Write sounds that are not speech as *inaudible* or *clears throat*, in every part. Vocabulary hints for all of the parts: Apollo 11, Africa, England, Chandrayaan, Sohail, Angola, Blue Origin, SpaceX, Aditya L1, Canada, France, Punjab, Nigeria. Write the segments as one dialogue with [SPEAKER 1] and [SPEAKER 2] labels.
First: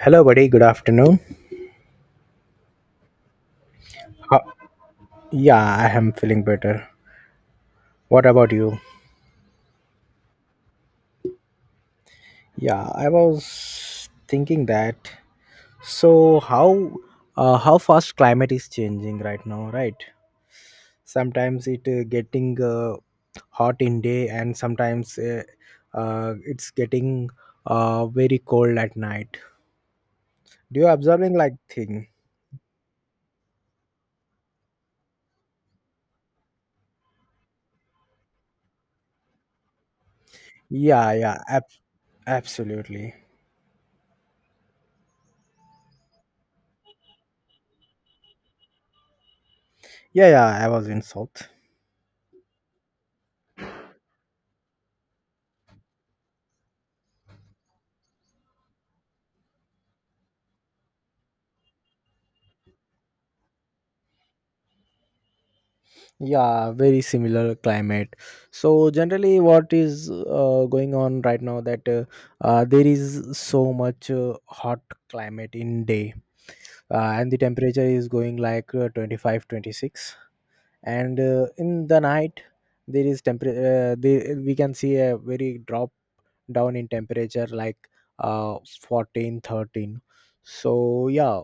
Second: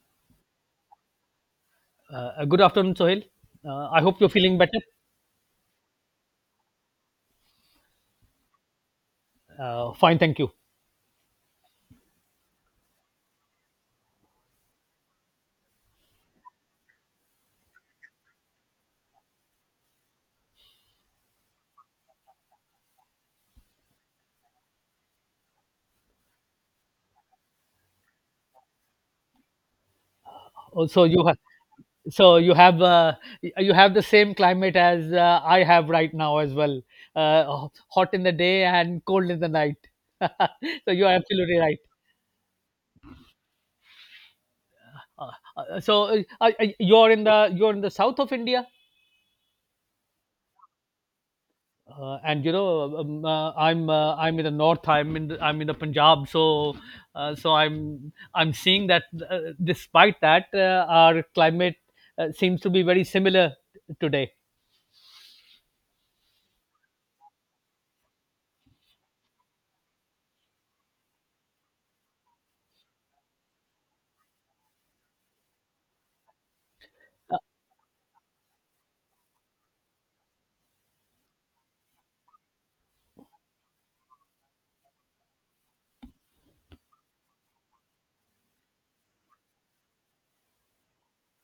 [SPEAKER 1] Hello, buddy. Good afternoon.
[SPEAKER 2] Good afternoon, Sohail. I hope you're
[SPEAKER 1] Ho-
[SPEAKER 2] feeling better.
[SPEAKER 1] yeah, I am feeling better. What about you?
[SPEAKER 2] Fine, thank you.
[SPEAKER 1] Yeah, I was thinking that. So how fast climate is changing right now, right? Sometimes it getting hot in day, and sometimes it's getting very cold at night. Do you
[SPEAKER 2] Oh, so
[SPEAKER 1] observing like thing?
[SPEAKER 2] so you have, uh, you have the same climate as I have right now as well. Hot in the day and cold in the night. *laughs* So you
[SPEAKER 1] Yeah,
[SPEAKER 2] are
[SPEAKER 1] yeah,
[SPEAKER 2] absolutely right.
[SPEAKER 1] absolutely.
[SPEAKER 2] Uh, uh, so you're in the you're in the south of India.
[SPEAKER 1] Yeah, yeah. I was in south.
[SPEAKER 2] And you know, I'm in the north. I'm in the Punjab. So, I'm seeing that despite that, our climate seems to be very similar today.
[SPEAKER 1] Yeah, very similar climate. So generally, what is going on right now, that there is so much hot climate in day, and the temperature is going like 25 26, and in the night there is temperature, we can see a very drop down in temperature like uh, 14, 13. So yeah,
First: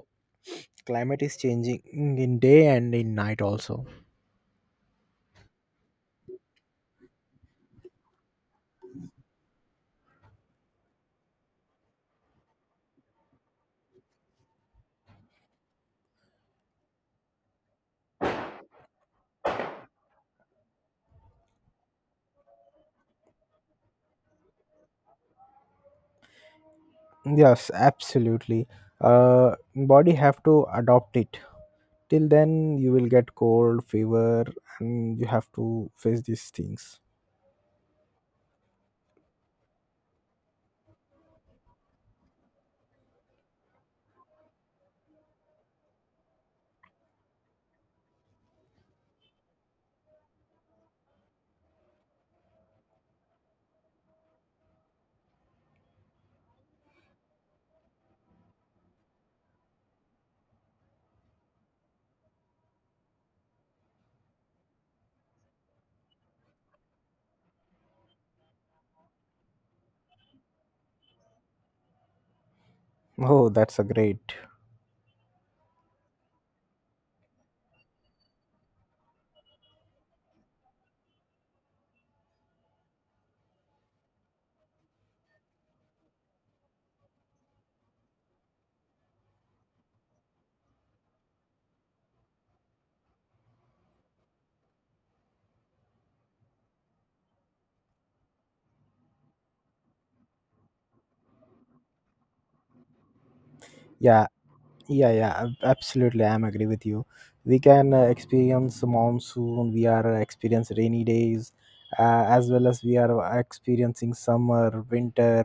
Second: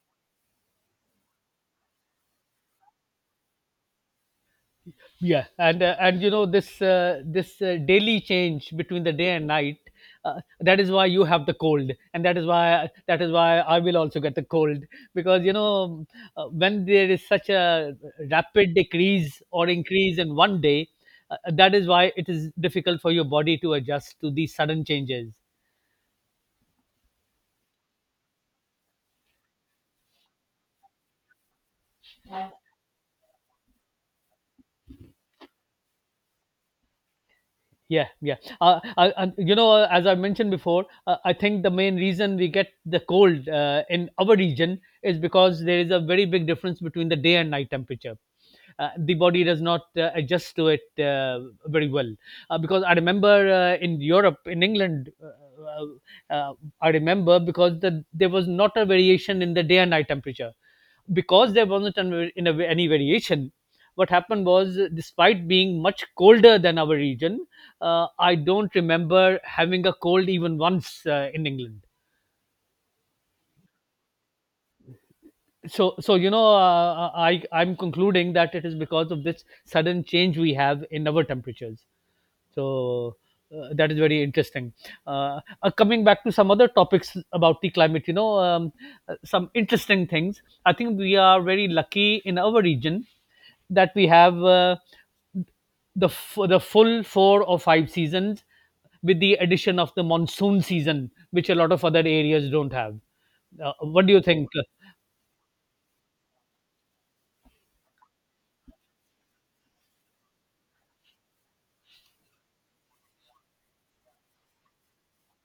[SPEAKER 1] climate is changing in day and in night also.
[SPEAKER 2] Yeah, and you know this, daily change between the day and night, that is why you have the cold and that is why I will also get the cold. Because you know, when there is such a rapid decrease or increase in one day, that is why it is difficult for your body to adjust to these sudden changes.
[SPEAKER 1] Yes, absolutely. Body have to adopt it. Till then, you will get cold, fever, and you have to face these things.
[SPEAKER 2] Yeah, yeah. And you know, as I mentioned before, I think the main reason we get the cold in our region is because there is a very big difference between the day and night temperature. The body does not adjust to it very well. Because I remember in Europe, in England, I remember there was not a variation in the day and night temperature. Because there wasn't any variation, what happened was, despite being much colder than our region, I don't remember having a cold even once in England.
[SPEAKER 1] Oh, that's a great.
[SPEAKER 2] So you know, I'm concluding that it is because of this sudden change we have in our temperatures. So, that is very interesting. Coming back to some other topics about the climate, you know, some interesting things, I think we are very lucky in our region that we have, the full four or five seasons, with the addition of the monsoon season, which a lot of other areas don't have. What do you
[SPEAKER 1] Yeah,
[SPEAKER 2] think?
[SPEAKER 1] yeah, yeah, absolutely, I'm agree with you. We can experience monsoon. We are experience rainy days, as well as we are experiencing summer, winter,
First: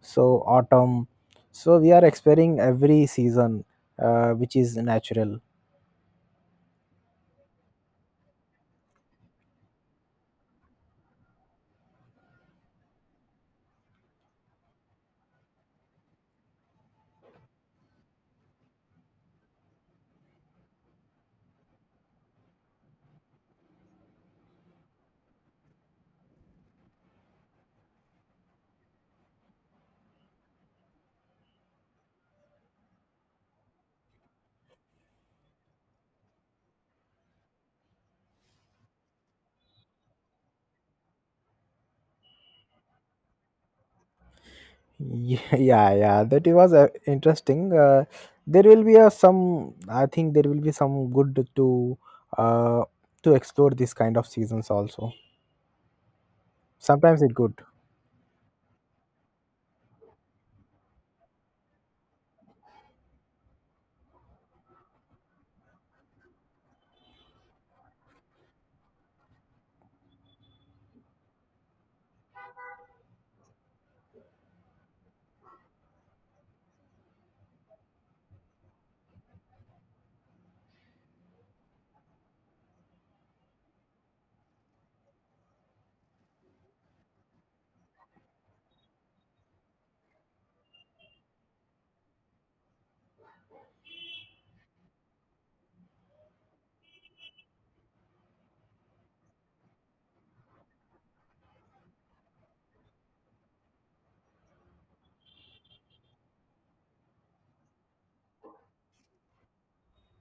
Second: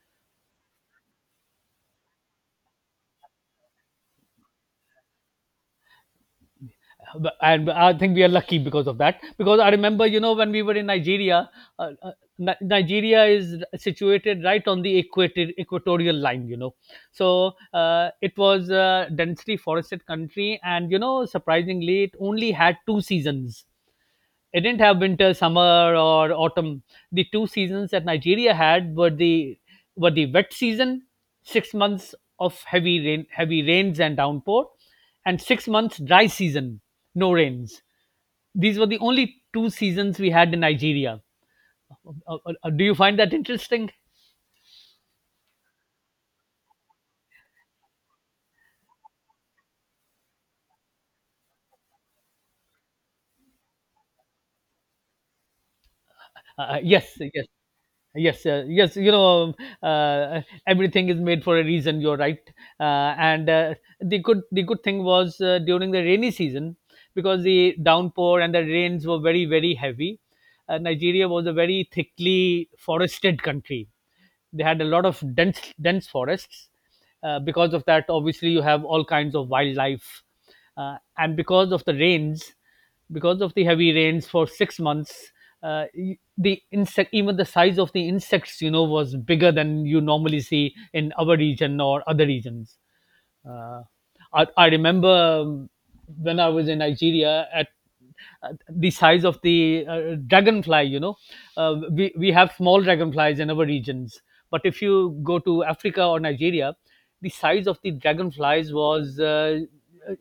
[SPEAKER 1] so autumn. So we are experiencing every season, which is natural.
[SPEAKER 2] And I think we are lucky because of that. Because I remember, you know, when we were in Nigeria, uh, uh, Nigeria is situated right on the equator, equatorial line, you know. So it was a densely forested country, and you know, surprisingly, it only had two seasons. It didn't have winter, summer, or autumn. The two seasons that Nigeria had were the wet season, 6 months of heavy rains and downpour, and 6 months dry season, no rains. These were the only two seasons we had in Nigeria. Do you find that interesting?
[SPEAKER 1] *laughs* Yeah, yeah, that it was interesting. There will be a some, I think there will be some good uh to explore this kind of seasons also.
[SPEAKER 2] Yes,
[SPEAKER 1] Sometimes it
[SPEAKER 2] yes.
[SPEAKER 1] good.
[SPEAKER 2] Yes, you know, uh, everything is made for a reason, you're right. And The good thing was, during the rainy season, because the downpour and the rains were very very heavy, Nigeria was a very thickly forested country. They had a lot of dense forests. Because of that, obviously you have all kinds of wildlife. And because of the rains, because of the heavy rains for 6 months, the insect, even the size of the insects, you know, was bigger than you normally see in our region or other regions. uh, I remember, when I was in Nigeria, at the size of the dragonfly, you know, we have small dragonflies in our regions. But if you go to Africa or Nigeria, the size of the dragonflies was uh,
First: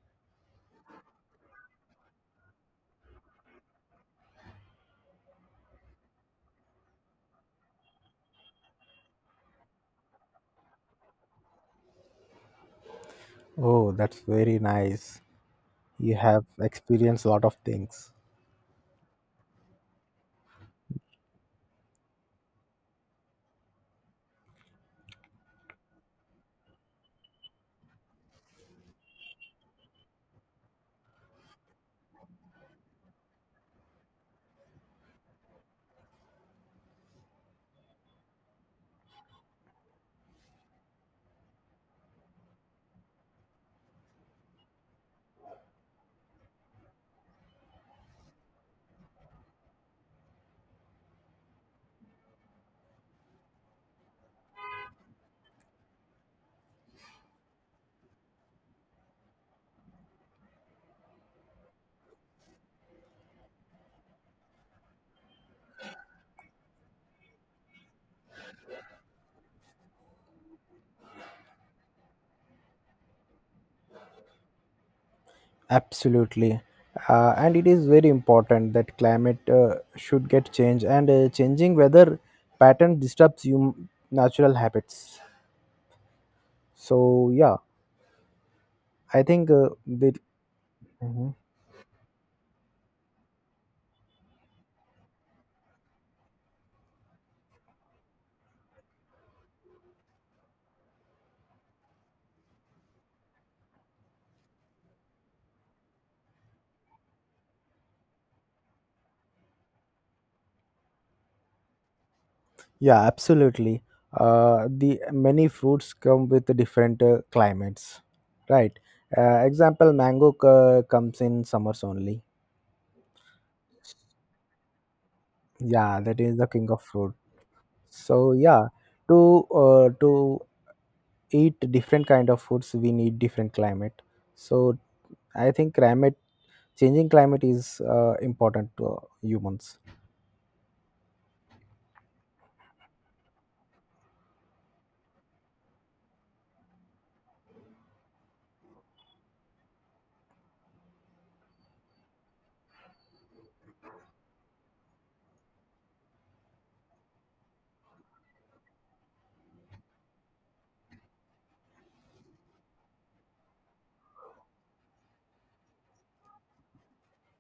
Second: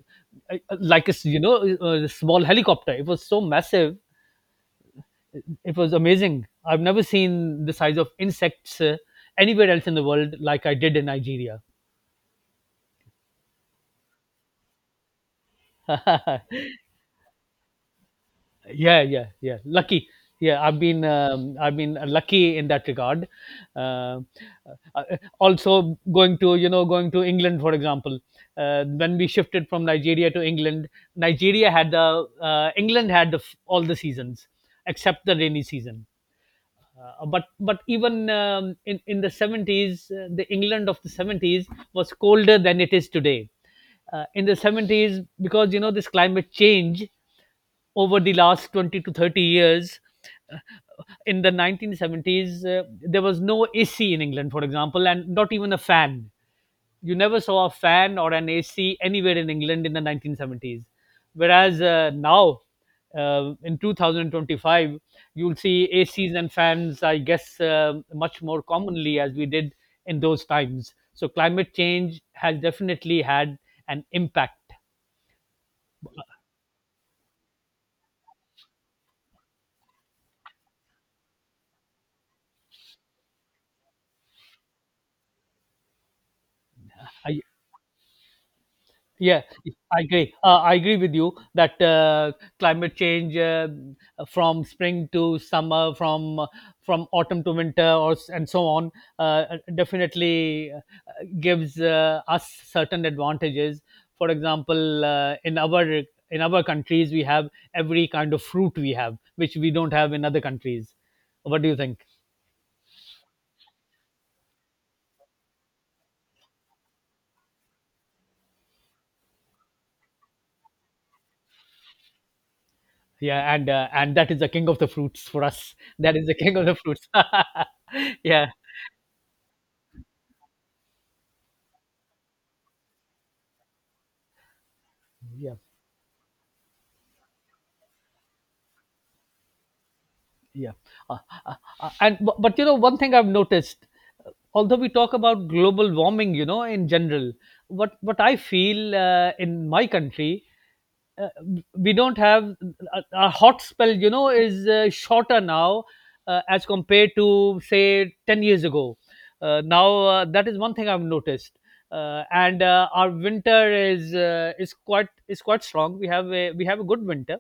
[SPEAKER 2] you know, a small helicopter. It was so massive. It was amazing. I've never seen the size of insects anywhere else in the world like I did in Nigeria.
[SPEAKER 1] Oh, that's very nice. You have
[SPEAKER 2] *laughs*
[SPEAKER 1] experienced a lot of things.
[SPEAKER 2] Yeah. Lucky. Yeah, I've been lucky in that regard. uh, uh, Also going to, you know, going to England, for example, when we shifted from Nigeria to England, nigeria had the England had all the seasons except the rainy season. Uh, but even In the 70s, the England of the 70s was colder than it is today. In the 70s, because you know this climate change over the last 20 to 30 years, uh, in the 1970s, there was no AC in England, for example, and not even a fan. You never saw a fan or an AC anywhere in England in the 1970s. Whereas now, in 2025, you'll see ACs and fans, I guess, much more commonly as we did in those times. So climate change has definitely had an impact.
[SPEAKER 1] Absolutely. And it is very important that climate should get changed, and changing weather pattern disturbs you natural habits. So yeah, I
[SPEAKER 2] Yeah,
[SPEAKER 1] think
[SPEAKER 2] I agree. I agree with you
[SPEAKER 1] Mhm.
[SPEAKER 2] that climate change, from spring to summer, from autumn to winter, and so on, uh, definitely gives us certain advantages. For example, in our countries, we have every kind of fruit we have, which we don't have in other countries. What do you think?
[SPEAKER 1] Yeah, absolutely. The many fruits come with different climates, right? Example, mango comes in summers only.
[SPEAKER 2] Yeah, and that is the king of the fruits for us.
[SPEAKER 1] Yeah,
[SPEAKER 2] That
[SPEAKER 1] that
[SPEAKER 2] is the
[SPEAKER 1] is the
[SPEAKER 2] king of
[SPEAKER 1] king
[SPEAKER 2] the
[SPEAKER 1] of
[SPEAKER 2] fruits.
[SPEAKER 1] fruit.
[SPEAKER 2] *laughs*
[SPEAKER 1] So
[SPEAKER 2] Yeah,
[SPEAKER 1] yeah, to to eat different kind of foods, we need different climate. So I
[SPEAKER 2] yeah.
[SPEAKER 1] think climate, changing climate is important to humans.
[SPEAKER 2] Yeah. Uh, uh, but you know, one thing I've noticed, although we talk about global warming, you know, in general, what I feel, in my country, uh, we don't have a hot spell, you know, is shorter now, as compared to say 10 years ago. Now That is one thing I've noticed. And Our winter is, is quite strong. We have a, good winter.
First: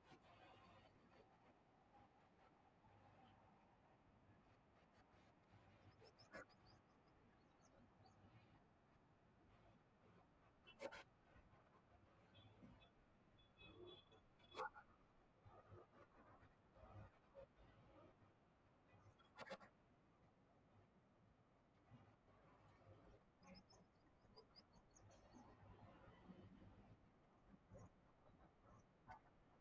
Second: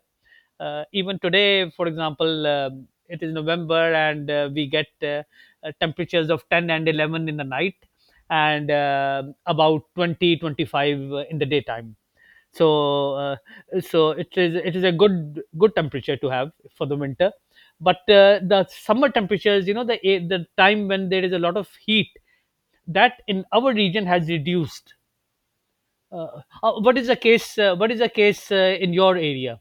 [SPEAKER 2] Even today, for example, it is November, and we get temperatures of 10 and 11 in the night, and about twenty twenty five 25 in the daytime. So, uh, it is a good temperature to have for the winter. But the summer temperatures, you know, the time when there is a lot of heat, that in our region has reduced. What is the case in your area?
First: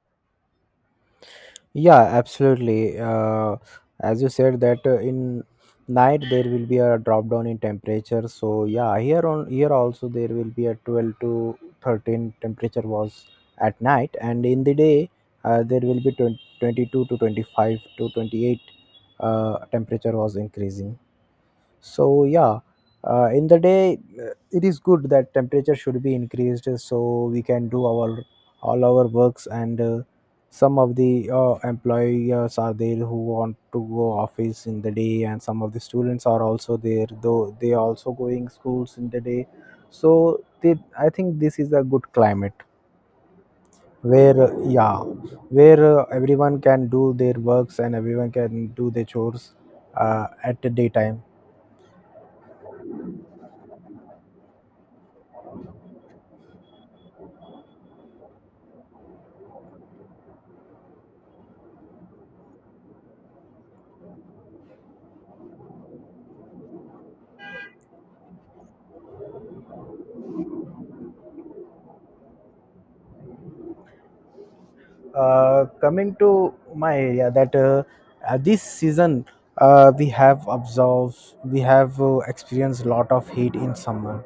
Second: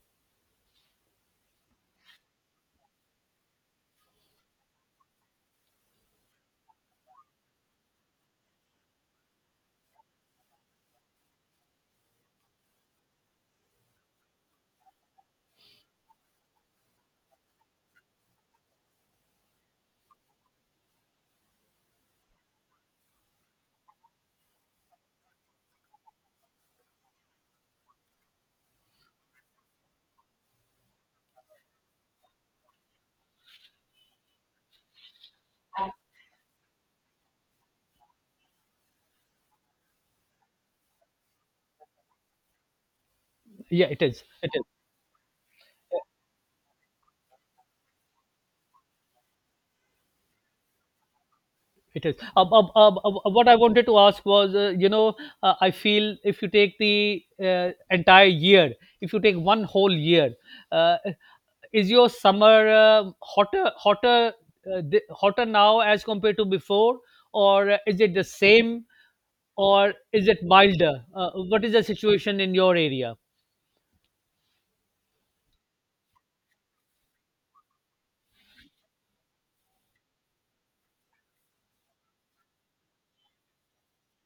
[SPEAKER 1] Yeah, absolutely. As you said that in night there will be a drop down in temperature. So yeah, here on here also there will be a 12 to 13 temperature was at night, and in the day there will be 20 22 to 25 to 28 temperature was increasing. So yeah, in the day, it is good that temperature should be increased, so we can do our all our works, and some of the employers are there who want to go office in the day, and some of the students are also there though they also going schools in the day. So they, I think this is a good climate
[SPEAKER 2] Yeah,
[SPEAKER 1] where
[SPEAKER 2] it is.
[SPEAKER 1] yeah, where everyone can do their works and everyone can do their chores at the daytime.
[SPEAKER 2] It is. What I wanted to ask was, you know, I feel if you take the entire year, if you take one whole year, uh, is your summer hotter, hotter now as compared to before, or is it the same, or is it milder? What is the situation in your area?
[SPEAKER 1] Coming to my area, that this season, we have observed, we have experienced a lot of heat in summer.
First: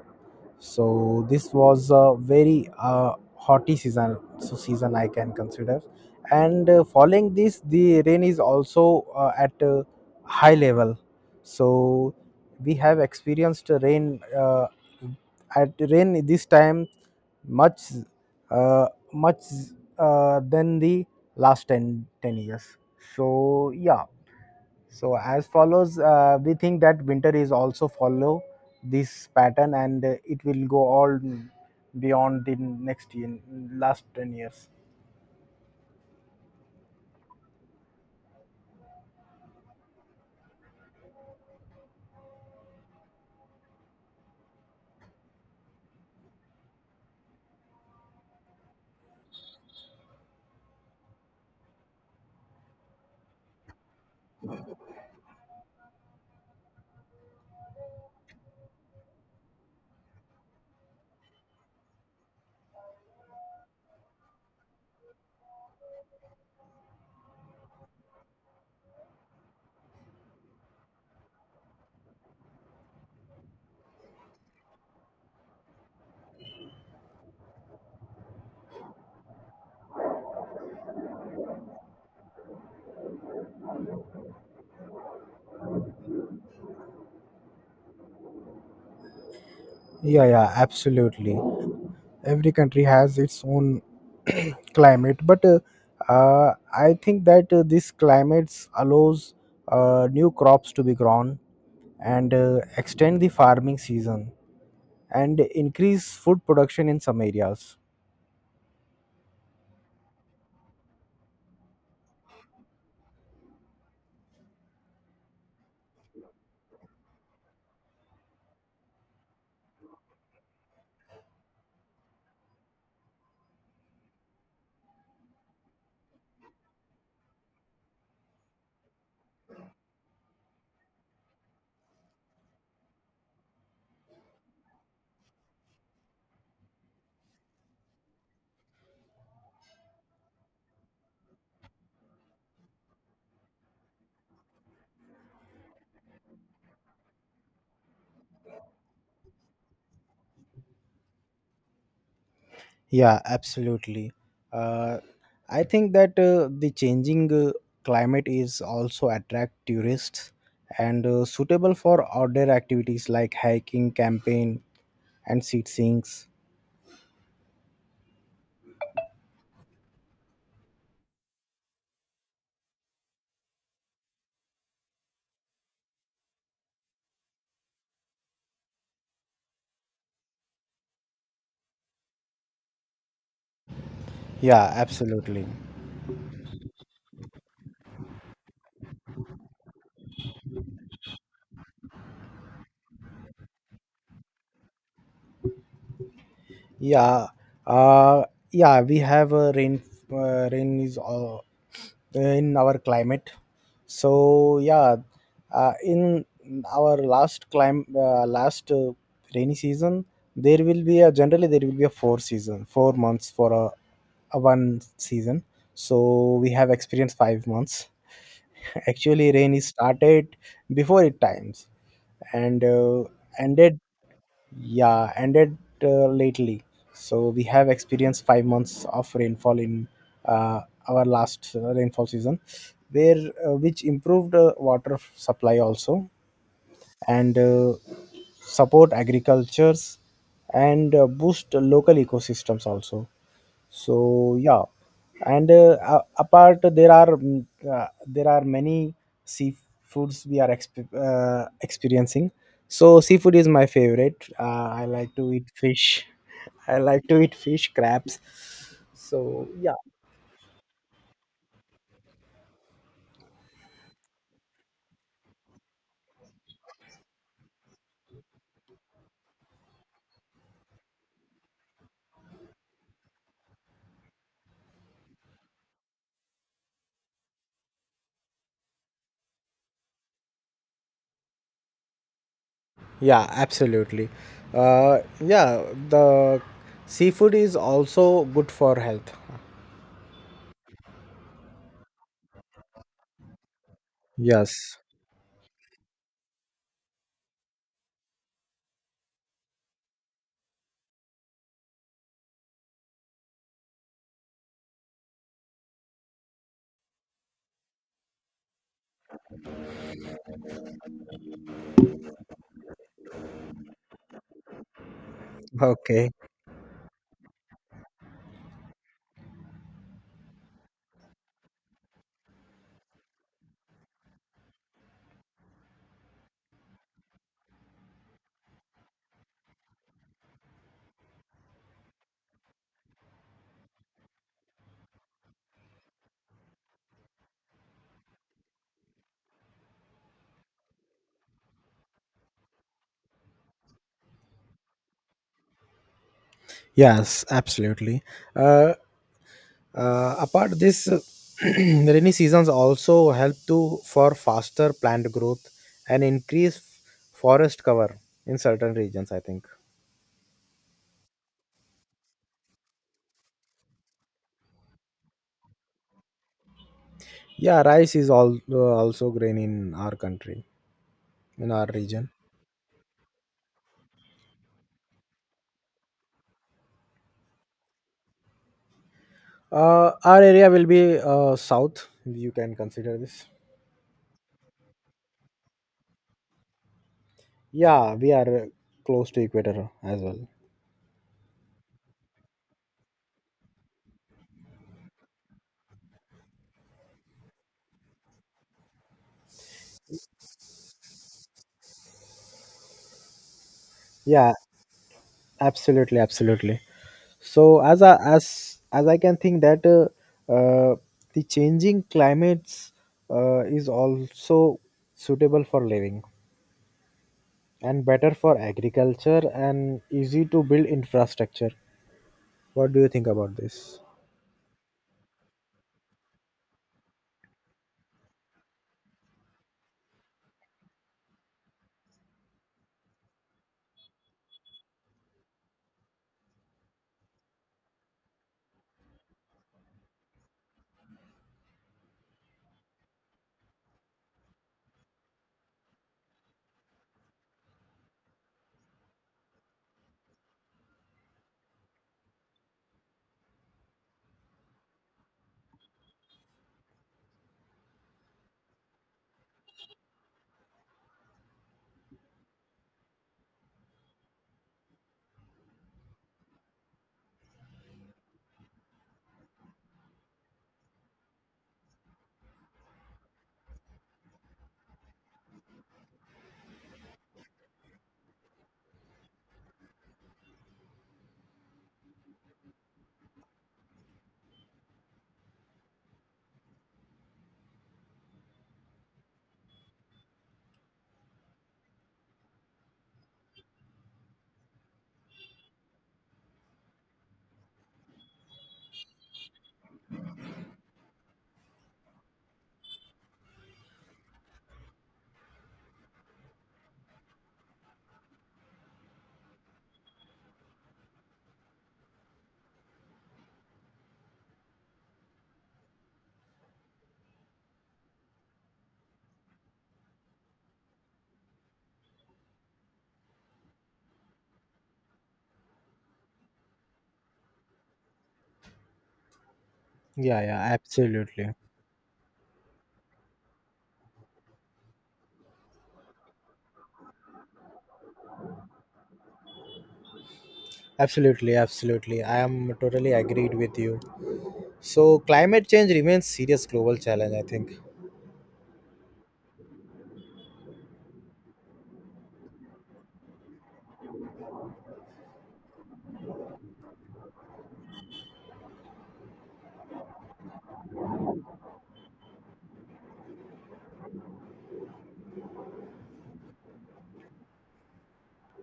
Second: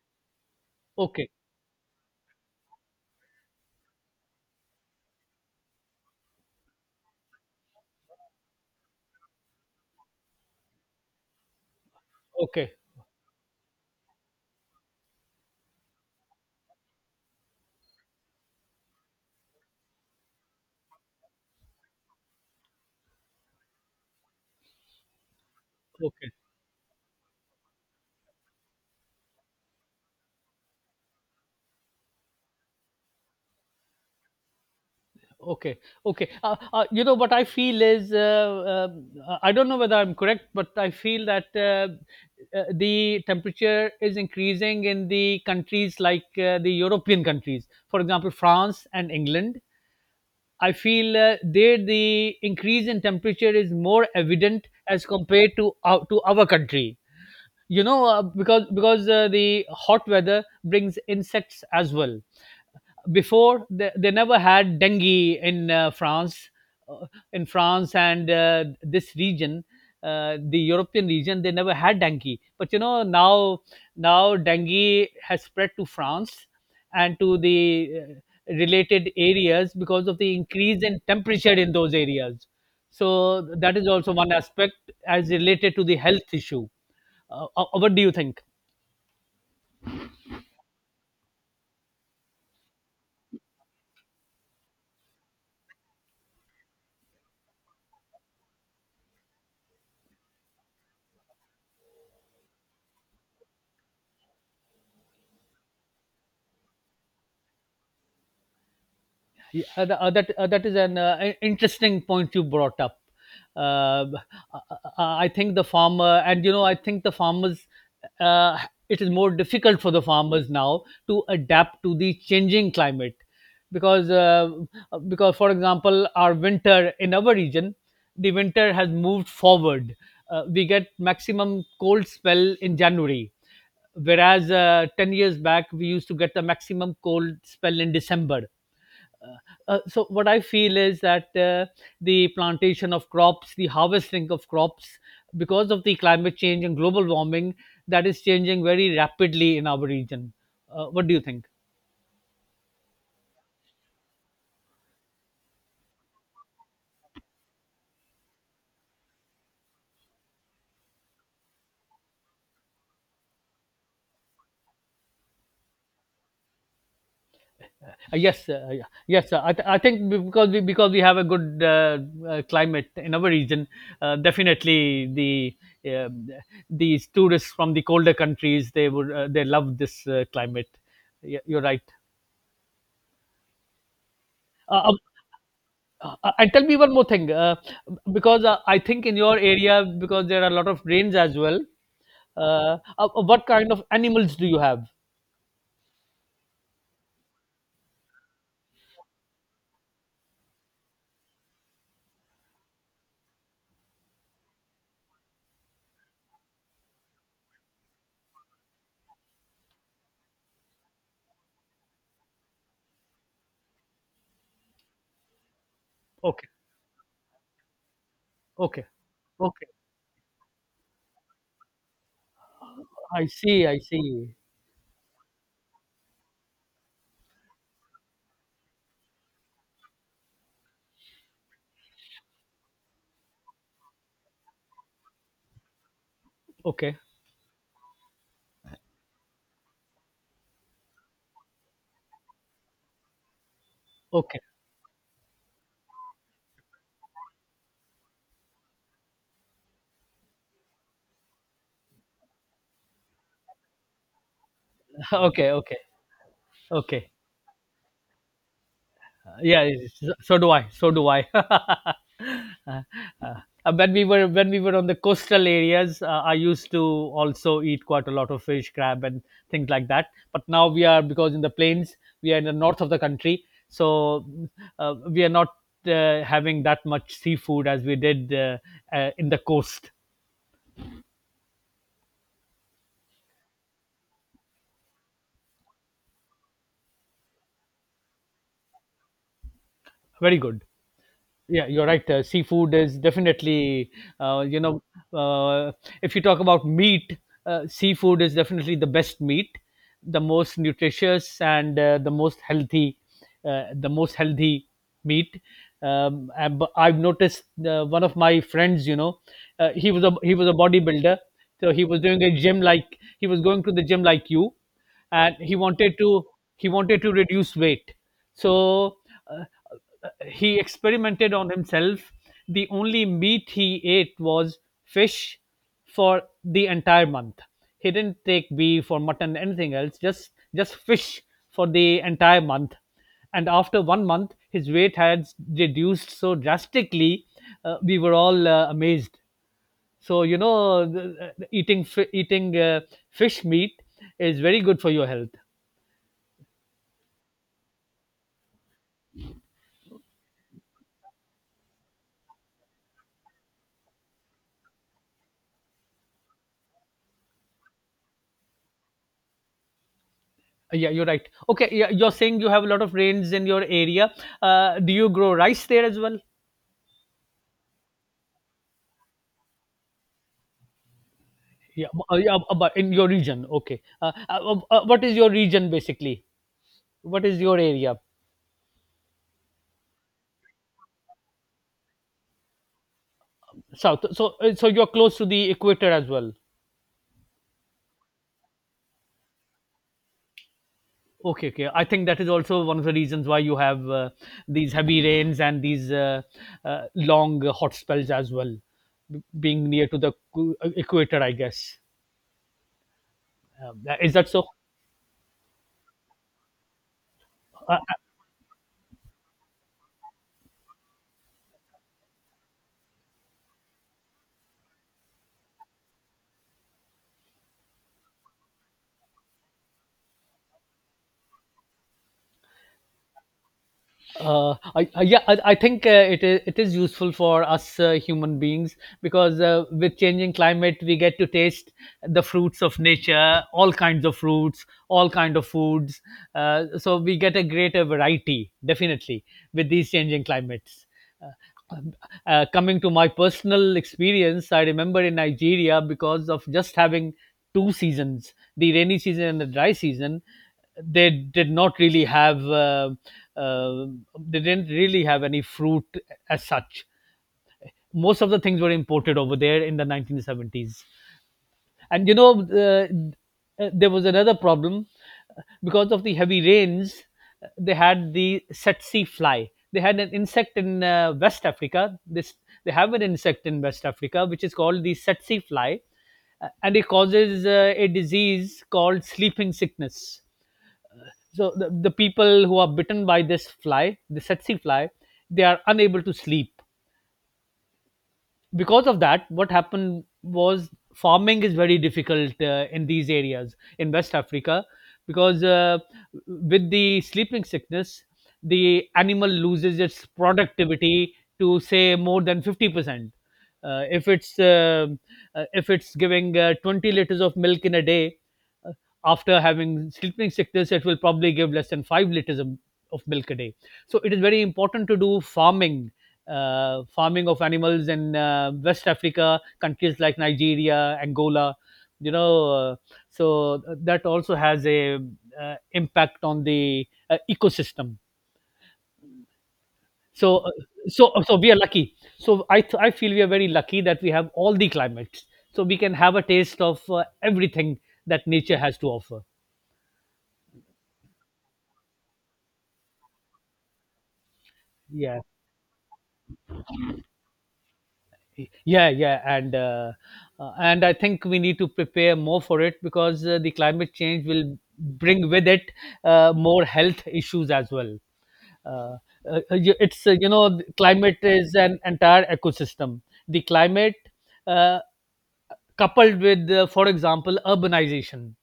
[SPEAKER 1] So
[SPEAKER 2] Okay,
[SPEAKER 1] this was a very hotty season, so season I can consider. And following this, the rain is also at a high level. So we
[SPEAKER 2] okay,
[SPEAKER 1] have experienced rain at rain this time much, uh, much than the last 10 10 years. So yeah, so as follows,
[SPEAKER 2] okay,
[SPEAKER 1] we think that winter is also follow this pattern, and it will go all beyond the next year, last 10 years.
[SPEAKER 2] Okay, okay. You know what I feel is, I don't know whether I'm correct, but I feel that, the temperature is increasing in the countries like the European countries, for example, France and England. I feel there the increase in temperature is more evident as compared to to our country. You know, because the hot weather brings insects as well. Before they never had dengue in France, uh, in france and this region, the European region. They never had dengue, but you know, now dengue has spread to France and to the related areas because of the increase in temperature in those areas. So that is also one aspect as related to the health issue. What do you think?
[SPEAKER 1] Yeah, yeah, absolutely. Every country has its own *clears throat* climate, but I think that this climates allows new crops to be grown, and extend the farming season and increase food production in some areas.
[SPEAKER 2] Yeah, that, that is an interesting point you brought up. Um, I think the farmer, and you know, I think the farmers. Uh, it is more difficult for the farmers now to adapt to the changing climate, because because, for example, our winter in our region, the winter has moved forward. We get maximum cold spell in January, whereas 10 years back we used to get the maximum cold spell in December. So what I feel is that, the plantation of crops, the harvesting of crops, because of the climate change and global warming, that is changing very rapidly in our region. What do you think?
[SPEAKER 1] Yeah, absolutely. Uh, I think that the changing climate is also attract tourists and suitable for outdoor activities like hiking, camping, and sightseeing.
[SPEAKER 2] Yes yeah. Yes, sir. I think because we have a good, climate in our region, definitely the, uh, these tourists from the colder countries, they would, they love this climate. Yeah, you're right.
[SPEAKER 1] Yeah,
[SPEAKER 2] uh, um,
[SPEAKER 1] absolutely.
[SPEAKER 2] And tell me one more thing, because I think in your area, because there are a lot of rains as well. What kind of animals do you have?
[SPEAKER 1] Yeah, uh, yeah, we have rain. Rain is in our climate. So yeah, in our last climb, last rainy season, there will be a generally there will be a four season, 4 months for a one season. So
[SPEAKER 2] Okay,
[SPEAKER 1] we have experienced 5 months.
[SPEAKER 2] okay,
[SPEAKER 1] *laughs* Actually, rain is
[SPEAKER 2] okay.
[SPEAKER 1] started before it times and
[SPEAKER 2] I see,
[SPEAKER 1] ended,
[SPEAKER 2] I see.
[SPEAKER 1] yeah, ended lately. So we have experienced 5 months of rainfall in uh, our last rainfall season, where which improved water supply also,
[SPEAKER 2] Okay,
[SPEAKER 1] and support agricultures, and boost local ecosystems also. So
[SPEAKER 2] okay,
[SPEAKER 1] yeah, and apart there are there are many seafoods we are experiencing. So seafood is my favorite. I like
[SPEAKER 2] *laughs*
[SPEAKER 1] to eat
[SPEAKER 2] okay, okay,
[SPEAKER 1] fish. *laughs* I like
[SPEAKER 2] okay.
[SPEAKER 1] to eat fish, crabs. So
[SPEAKER 2] yeah
[SPEAKER 1] yeah.
[SPEAKER 2] it's- so so do I *laughs* Uh, when we were on the coastal areas, I used to also eat quite a lot of fish, crab and things like that, but now we are, because in the plains we are in the north of the country, so we are not having that much seafood as we did, in the coast.
[SPEAKER 1] Yeah, absolutely. Yeah, the seafood is also good for health.
[SPEAKER 2] Very good. Yeah, you're right. Seafood is definitely, uh, you know,
[SPEAKER 1] Yes.
[SPEAKER 2] uh, if you talk about meat, seafood is definitely the best meat, the most nutritious and the most healthy meat. And I've noticed, one of my friends, you know, he was a bodybuilder, so he was doing a gym, like he was going to the gym like you, and he wanted
[SPEAKER 1] Okay.
[SPEAKER 2] to, he wanted to reduce weight. So. Uh, he experimented on himself. The only meat he ate was fish for the entire month. He didn't take beef or mutton, anything else, just fish for the entire month. And after 1 month, his weight had reduced so drastically. We were all amazed. So you know, eating fish meat is very good for your health.
[SPEAKER 1] Yes, absolutely. Uh, apart this, *clears throat* rainy seasons also help to for faster plant growth and increase forest cover in certain regions, I think.
[SPEAKER 2] Yeah, you're right. Okay, yeah, you're saying you have a lot of rains in your area. Do you grow rice there as well?
[SPEAKER 1] Yeah, rice is all, also grain in our country, in our
[SPEAKER 2] Yeah, b-
[SPEAKER 1] region.
[SPEAKER 2] uh, yeah, b- but in your region. Okay. What is your region, basically? What is your area?
[SPEAKER 1] Our area will be south. You can consider this.
[SPEAKER 2] South. So, so you're close to the equator as well.
[SPEAKER 1] Yeah, we are close to equator as well.
[SPEAKER 2] Okay, okay. I think that is also one of the reasons why you have, these heavy rains and these, long hot spells as well, being near to the equator, I guess. Is that
[SPEAKER 1] Yeah,
[SPEAKER 2] so?
[SPEAKER 1] absolutely, absolutely. So
[SPEAKER 2] Uh,
[SPEAKER 1] as I can think that uh, the changing climates is also suitable for living and better for agriculture and easy to build infrastructure. What do you think about this?
[SPEAKER 2] Yeah, I think it is useful for us, human beings, because with changing climate, we get to taste the fruits of nature, all kinds of fruits, all kind of foods. So we get a greater variety, definitely, with these changing climates. Uh, um, Coming to my personal experience, I remember in Nigeria, because of just having two seasons, the rainy season and the dry season, they did not really have, uh, they didn't really have any fruit as such. Most of the things were imported over there in the 1970s. And you know, there was another problem. Because of the heavy rains, they had the tsetse fly, they had an insect in West Africa, this they have an insect in West Africa which is called the tsetse fly, and it causes a disease called sleeping sickness. So the people who are bitten by this fly, the tsetse fly, they are unable to sleep. Because of that, what happened was, farming is very difficult, in these areas in West Africa, because, with the sleeping sickness, the animal loses its productivity, to say, more than 50%. Uh, if it's, if it's giving 20 liters of milk in a day, uh, after having sleeping sickness, it will probably give less than 5 liters of milk a day. So it is very important to do farming, farming of animals in West Africa, countries like Nigeria, Angola. You know, so that also has a, impact on the, ecosystem.
[SPEAKER 1] Yeah,
[SPEAKER 2] So, uh,
[SPEAKER 1] yeah,
[SPEAKER 2] so,
[SPEAKER 1] absolutely.
[SPEAKER 2] so we are lucky. I feel we are very lucky that we have all the climates. So we can have a taste of everything that nature has to offer.
[SPEAKER 1] Absolutely, absolutely. I am totally agreed with you. So
[SPEAKER 2] Yeah.
[SPEAKER 1] climate change remains serious global challenge, I think.
[SPEAKER 2] Yeah, yeah, and I think we need to prepare more for it, because the climate change will bring with it more health issues as well. Uh, you- it's You know, the climate is an entire ecosystem. The climate uh, coupled with, for example, urbanization,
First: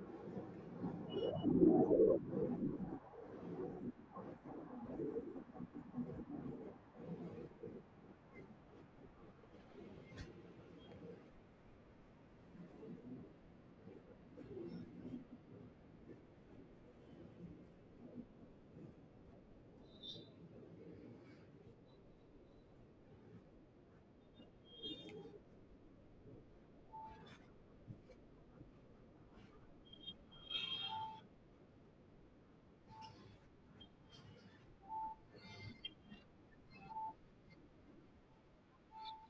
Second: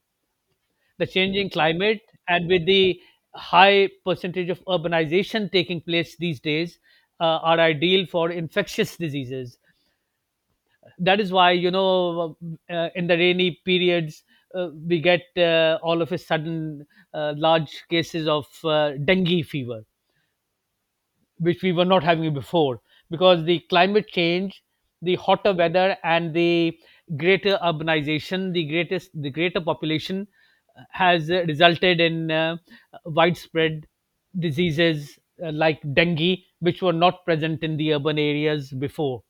[SPEAKER 2] the changing climate, and with the high percentage of urbanization taking place these days, are ideal for infectious diseases. That is why, you know, in the rainy periods, we get all of a sudden large cases of dengue fever, which we were not having before. Because the climate change, the hotter weather, and the greater urbanization, the greater population, has resulted in widespread diseases like dengue, which were not present in the urban areas before.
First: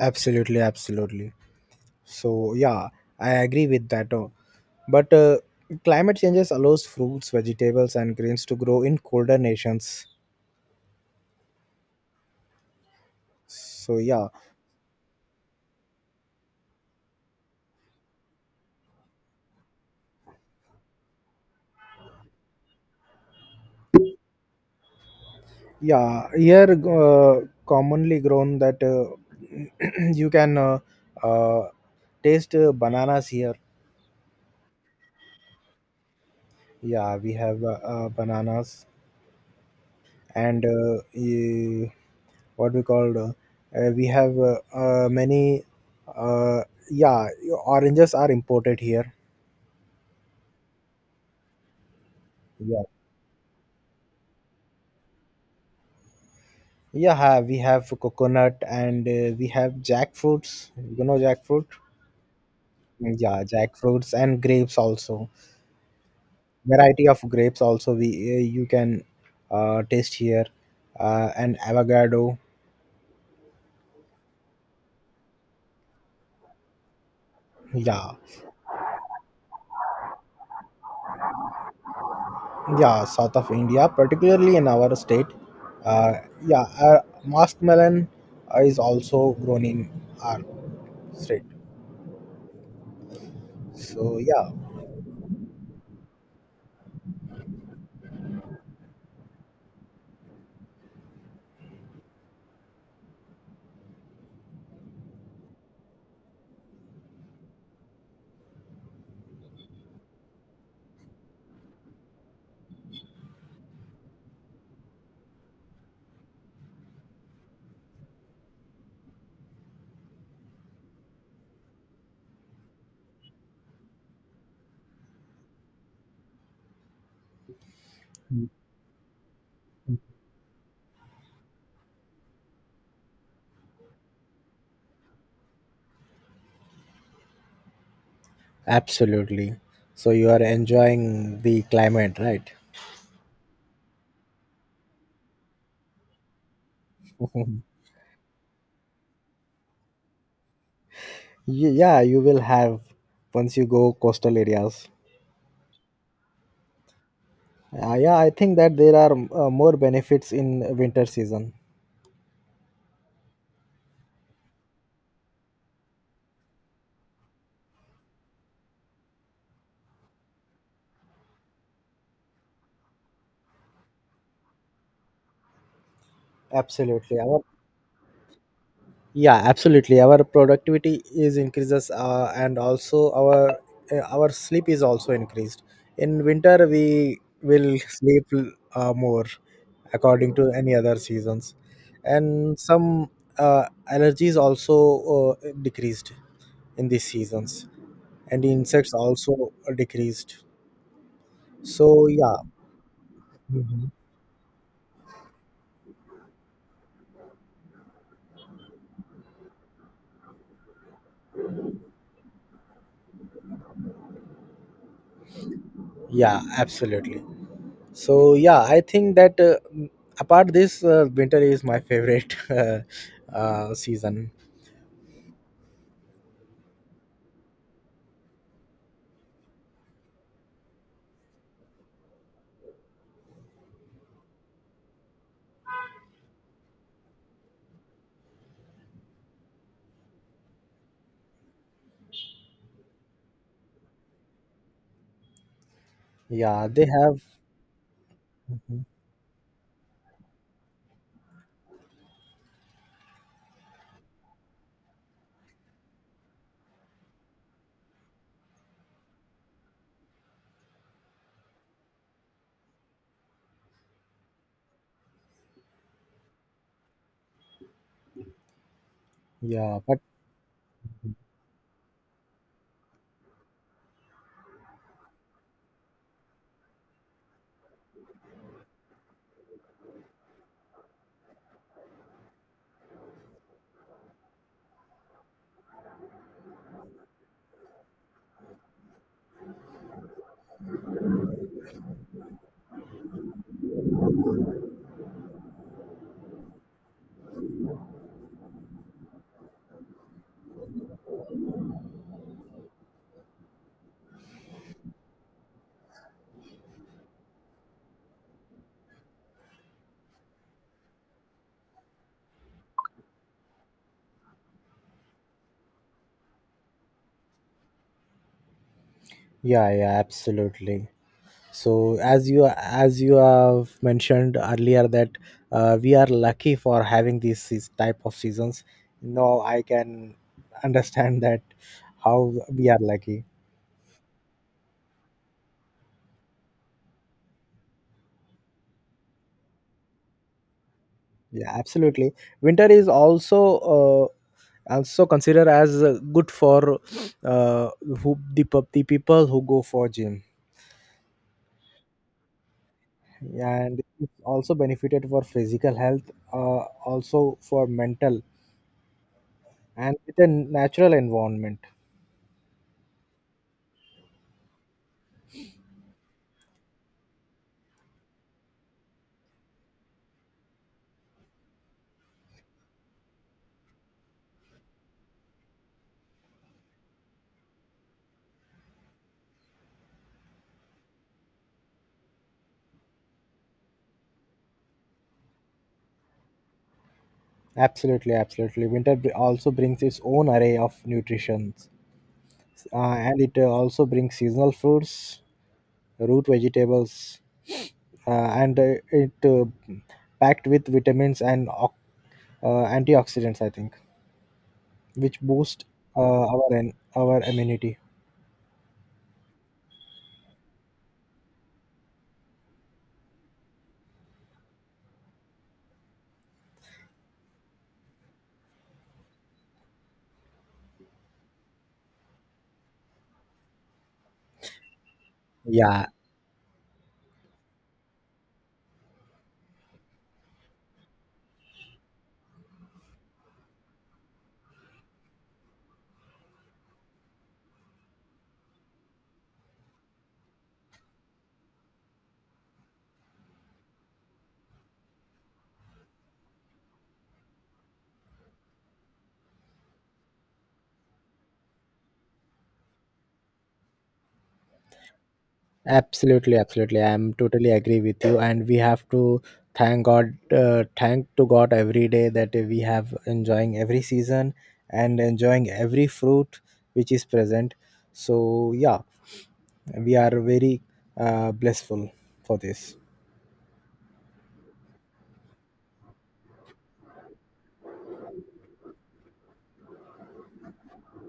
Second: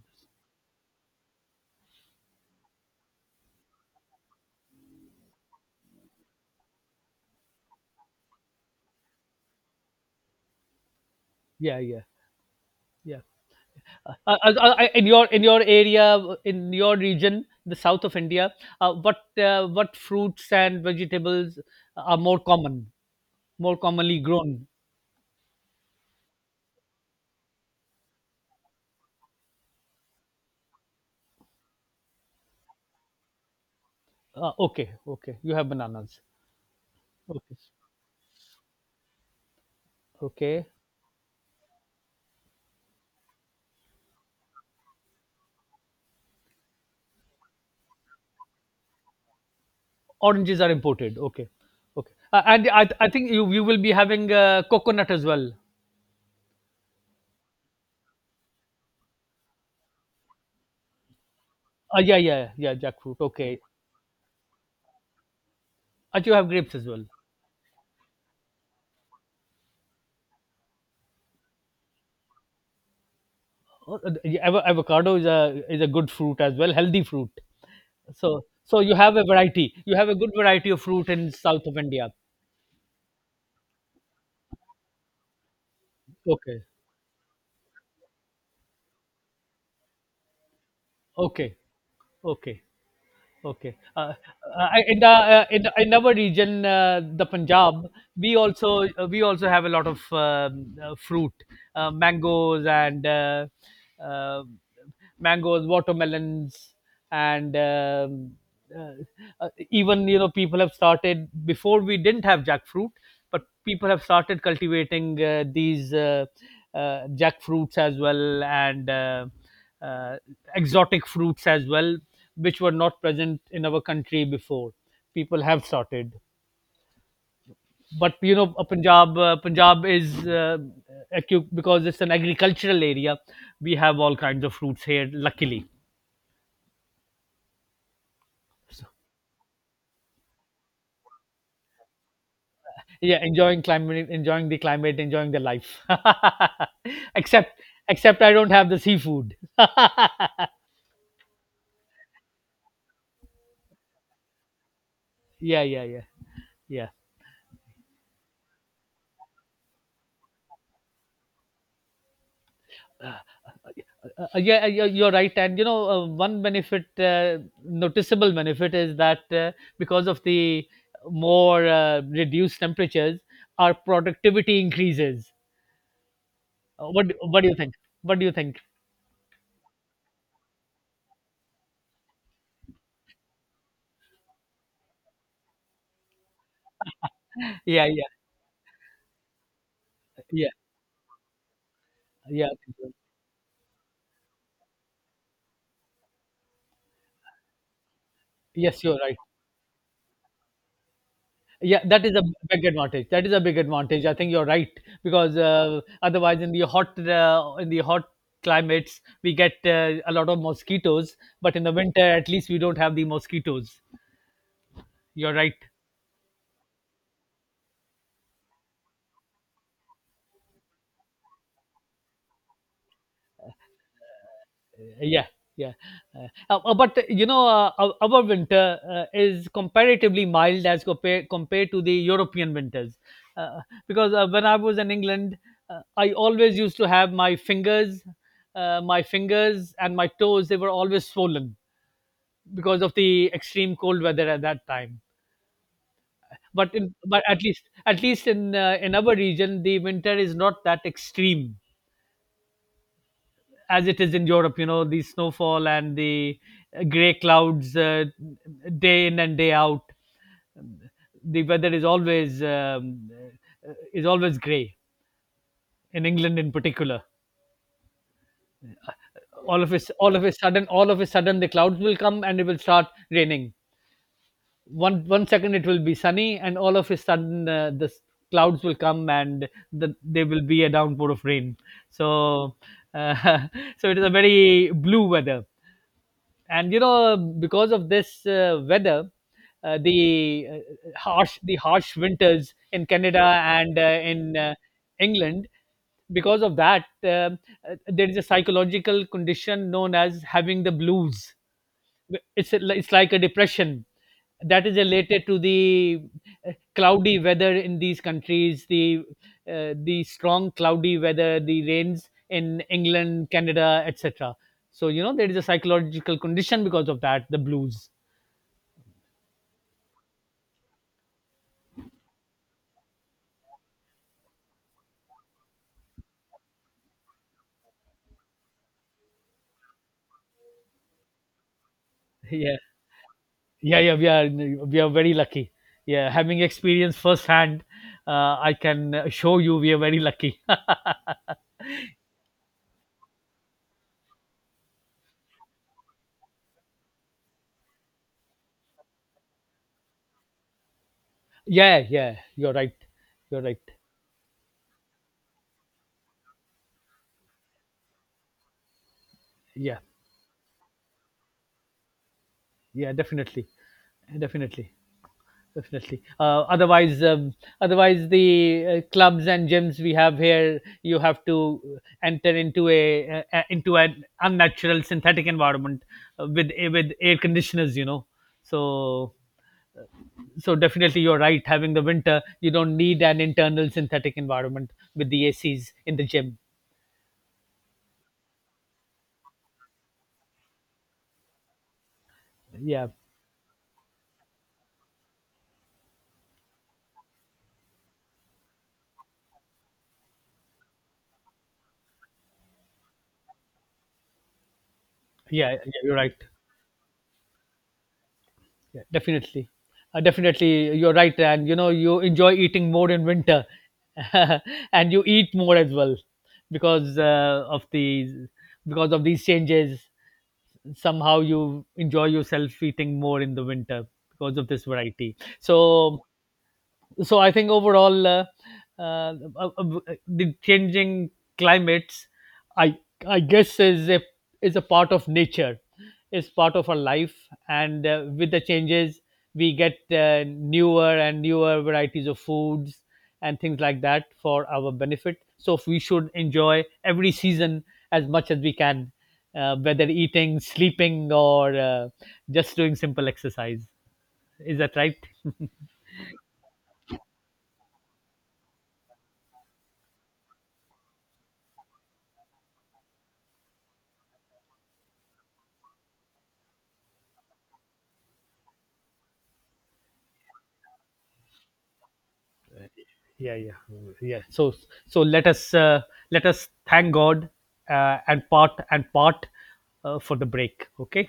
[SPEAKER 1] Absolutely, absolutely. So yeah, I agree with that. But climate changes allows fruits, vegetables, and grains to grow in colder nations.
[SPEAKER 2] Yeah, yeah, yeah.
[SPEAKER 1] So yeah,
[SPEAKER 2] In your area, in your region, the south of India, what fruits and vegetables are more common, more commonly grown?
[SPEAKER 1] yeah. Here, commonly grown that *clears throat* you can uh, taste bananas here.
[SPEAKER 2] Okay, okay, you have bananas.
[SPEAKER 1] Yeah, we
[SPEAKER 2] Okay,
[SPEAKER 1] have bananas and
[SPEAKER 2] okay.
[SPEAKER 1] what we called. We have many. Uh, yeah, oranges are imported here.
[SPEAKER 2] Oranges are imported. Okay, okay. And
[SPEAKER 1] Yeah.
[SPEAKER 2] I think you, you will be having coconut as well.
[SPEAKER 1] Yeah, we have coconut, and we have jackfruits. You know jackfruit?
[SPEAKER 2] Yeah, yeah. Jackfruit.
[SPEAKER 1] Yeah,
[SPEAKER 2] Okay.
[SPEAKER 1] jackfruits and grapes also.
[SPEAKER 2] And you have grapes as well.
[SPEAKER 1] Variety of grapes also we you can taste here, and avocado.
[SPEAKER 2] Oh, yeah, avocado is a, is a good fruit as well, healthy fruit.
[SPEAKER 1] Yeah,
[SPEAKER 2] So, so you have a variety. You have a good variety of fruit in south of India.
[SPEAKER 1] yeah, south of India, particularly in our state. Uh, yeah,
[SPEAKER 2] Okay.
[SPEAKER 1] uh, muskmelon is also grown in our state.
[SPEAKER 2] Okay. Okay. Okay. Uh,
[SPEAKER 1] So yeah,
[SPEAKER 2] uh, in the uh, in, in our region, the Punjab, we also, we also have a lot of fruit, uh, mangoes and uh, uh, mangoes, watermelons, and even, you know, people have started, before we didn't have jackfruit, but people have started cultivating these jackfruits as well. And. Uh, Exotic fruits as well, which were not present in our country before. People have started, but you know, Punjab, Punjab is, because it's an agricultural area. We have all kinds of fruits here, luckily.
[SPEAKER 1] absolutely. So you are enjoying the climate, right?
[SPEAKER 2] Yeah, enjoying climate, enjoying the life. *laughs* Except,
[SPEAKER 1] *laughs*
[SPEAKER 2] except I don't have the seafood. *laughs* Yeah,
[SPEAKER 1] Yeah, you will have once you go coastal areas.
[SPEAKER 2] yeah, yeah, yeah.
[SPEAKER 1] Yeah, I think that there are more benefits in winter season.
[SPEAKER 2] Yeah, you're right, and you know, one benefit, noticeable benefit, is that because of the more, reduced temperatures, our productivity increases.
[SPEAKER 1] Absolutely
[SPEAKER 2] What
[SPEAKER 1] our
[SPEAKER 2] do you think? What do you think?
[SPEAKER 1] Yeah, absolutely, our productivity is increases, and also our sleep is also increased. In winter, we will
[SPEAKER 2] Yeah, yeah,
[SPEAKER 1] sleep more according to
[SPEAKER 2] yeah,
[SPEAKER 1] any other seasons,
[SPEAKER 2] yeah.
[SPEAKER 1] and some uh, allergies also decreased in these seasons, and
[SPEAKER 2] Yes,
[SPEAKER 1] insects
[SPEAKER 2] you're right.
[SPEAKER 1] also decreased.
[SPEAKER 2] Yeah, that
[SPEAKER 1] So
[SPEAKER 2] is a
[SPEAKER 1] yeah.
[SPEAKER 2] big advantage. That is a big
[SPEAKER 1] Mhm.
[SPEAKER 2] advantage. I think you're right, because otherwise, in the hot, in the hot climates, we get a lot of mosquitoes. But in the winter, at least we don't have the mosquitoes. You're right.
[SPEAKER 1] Yeah, absolutely. So yeah, I think that apart this, winter is my favorite *laughs* season.
[SPEAKER 2] Yeah, yeah. But You know, our winter, is comparatively mild as compared to the European winters, uh, because when I was in England, I always used to have my fingers and my toes. They were always swollen because of the extreme cold weather at that time.
[SPEAKER 1] Yeah,
[SPEAKER 2] But
[SPEAKER 1] they
[SPEAKER 2] in,
[SPEAKER 1] have.
[SPEAKER 2] but at least, at least
[SPEAKER 1] Mhm.
[SPEAKER 2] in our region, the winter is not that extreme, as it is in Europe. You know, the snowfall and the gray clouds day in and day out. um, The weather is always gray in England, in particular.
[SPEAKER 1] Yeah, but
[SPEAKER 2] All of a sudden, all of a sudden, the clouds will come and it will start raining. One, one second it will be sunny, and all of a sudden the clouds will come and there will be a downpour of rain. So uh, *laughs* so it is a very blue weather. And you know, because of this weather, uh, the uh, the harsh winters in Canada and in England, because of that, there is a psychological condition known as having the blues. It's like a depression that is related to the cloudy weather in these countries, the strong cloudy weather, the rains in England, Canada, etc. So you know, there is a psychological condition because of that, the blues.
[SPEAKER 1] yeah, yeah, absolutely. So as you have mentioned earlier that we are lucky for having these type of seasons. Now I can understand that how we
[SPEAKER 2] *laughs*
[SPEAKER 1] are lucky.
[SPEAKER 2] Yeah, yeah, yeah. We are, we are very lucky. Yeah, having experienced firsthand, I can show you we are very lucky.
[SPEAKER 1] Yeah, absolutely. Winter is also also consider as good for uh, the people who go for gym,
[SPEAKER 2] *laughs* Yeah, yeah. You're right. You're right.
[SPEAKER 1] and it's also benefited for physical health, also for mental,
[SPEAKER 2] Yeah,
[SPEAKER 1] and it's a natural environment.
[SPEAKER 2] yeah. Definitely, definitely. Definitely. Otherwise, otherwise the clubs and gyms we have here, you have to enter into a, into an unnatural synthetic environment with, with air conditioners. You know, so, so definitely you're right. Having the winter, you don't need an internal synthetic environment with the ACs in the gym.
[SPEAKER 1] Absolutely, absolutely. Winter also brings its own array of nutritions,
[SPEAKER 2] Yeah,
[SPEAKER 1] and it also brings seasonal fruits, root vegetables, and it packed with vitamins and antioxidants, I think, which
[SPEAKER 2] yeah, yeah,
[SPEAKER 1] boost
[SPEAKER 2] you're
[SPEAKER 1] uh,
[SPEAKER 2] right.
[SPEAKER 1] our immunity.
[SPEAKER 2] Yeah, definitely. Definitely, you're right. And you know, you enjoy eating more in winter, *laughs* and you eat more as well, because of the because of these changes. Somehow, you enjoy yourself eating more in the winter because of this variety.
[SPEAKER 1] Yeah,
[SPEAKER 2] So, so I think overall, uh, uh, uh, the changing climates, i I guess, is a, is a part of nature, is part of our life, and with the changes we get newer and newer varieties of foods and things like that for our benefit. So if we should enjoy every season as much as we can, whether eating, sleeping, or just doing simple exercise. Is that right?
[SPEAKER 1] absolutely, absolutely. I'm totally agree with you, and we have to thank God, thank to God every day that we have enjoying every season and enjoying every fruit which is present. So yeah, we are very blissful for this.
[SPEAKER 2] Yeah, yeah, mm, yeah. So, so let us, let us thank God, and part, and part, for the break. Okay.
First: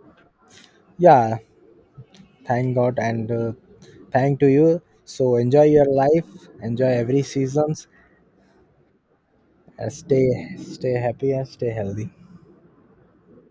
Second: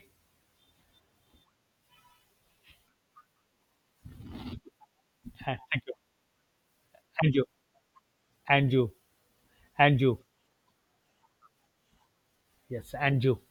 [SPEAKER 1] Yeah, thank God and thank to you. So enjoy
[SPEAKER 2] Thank
[SPEAKER 1] your
[SPEAKER 2] you,
[SPEAKER 1] life, enjoy every
[SPEAKER 2] and you,
[SPEAKER 1] seasons,
[SPEAKER 2] and you,
[SPEAKER 1] and
[SPEAKER 2] and you.
[SPEAKER 1] stay happy and stay healthy.
[SPEAKER 2] Yes, and you.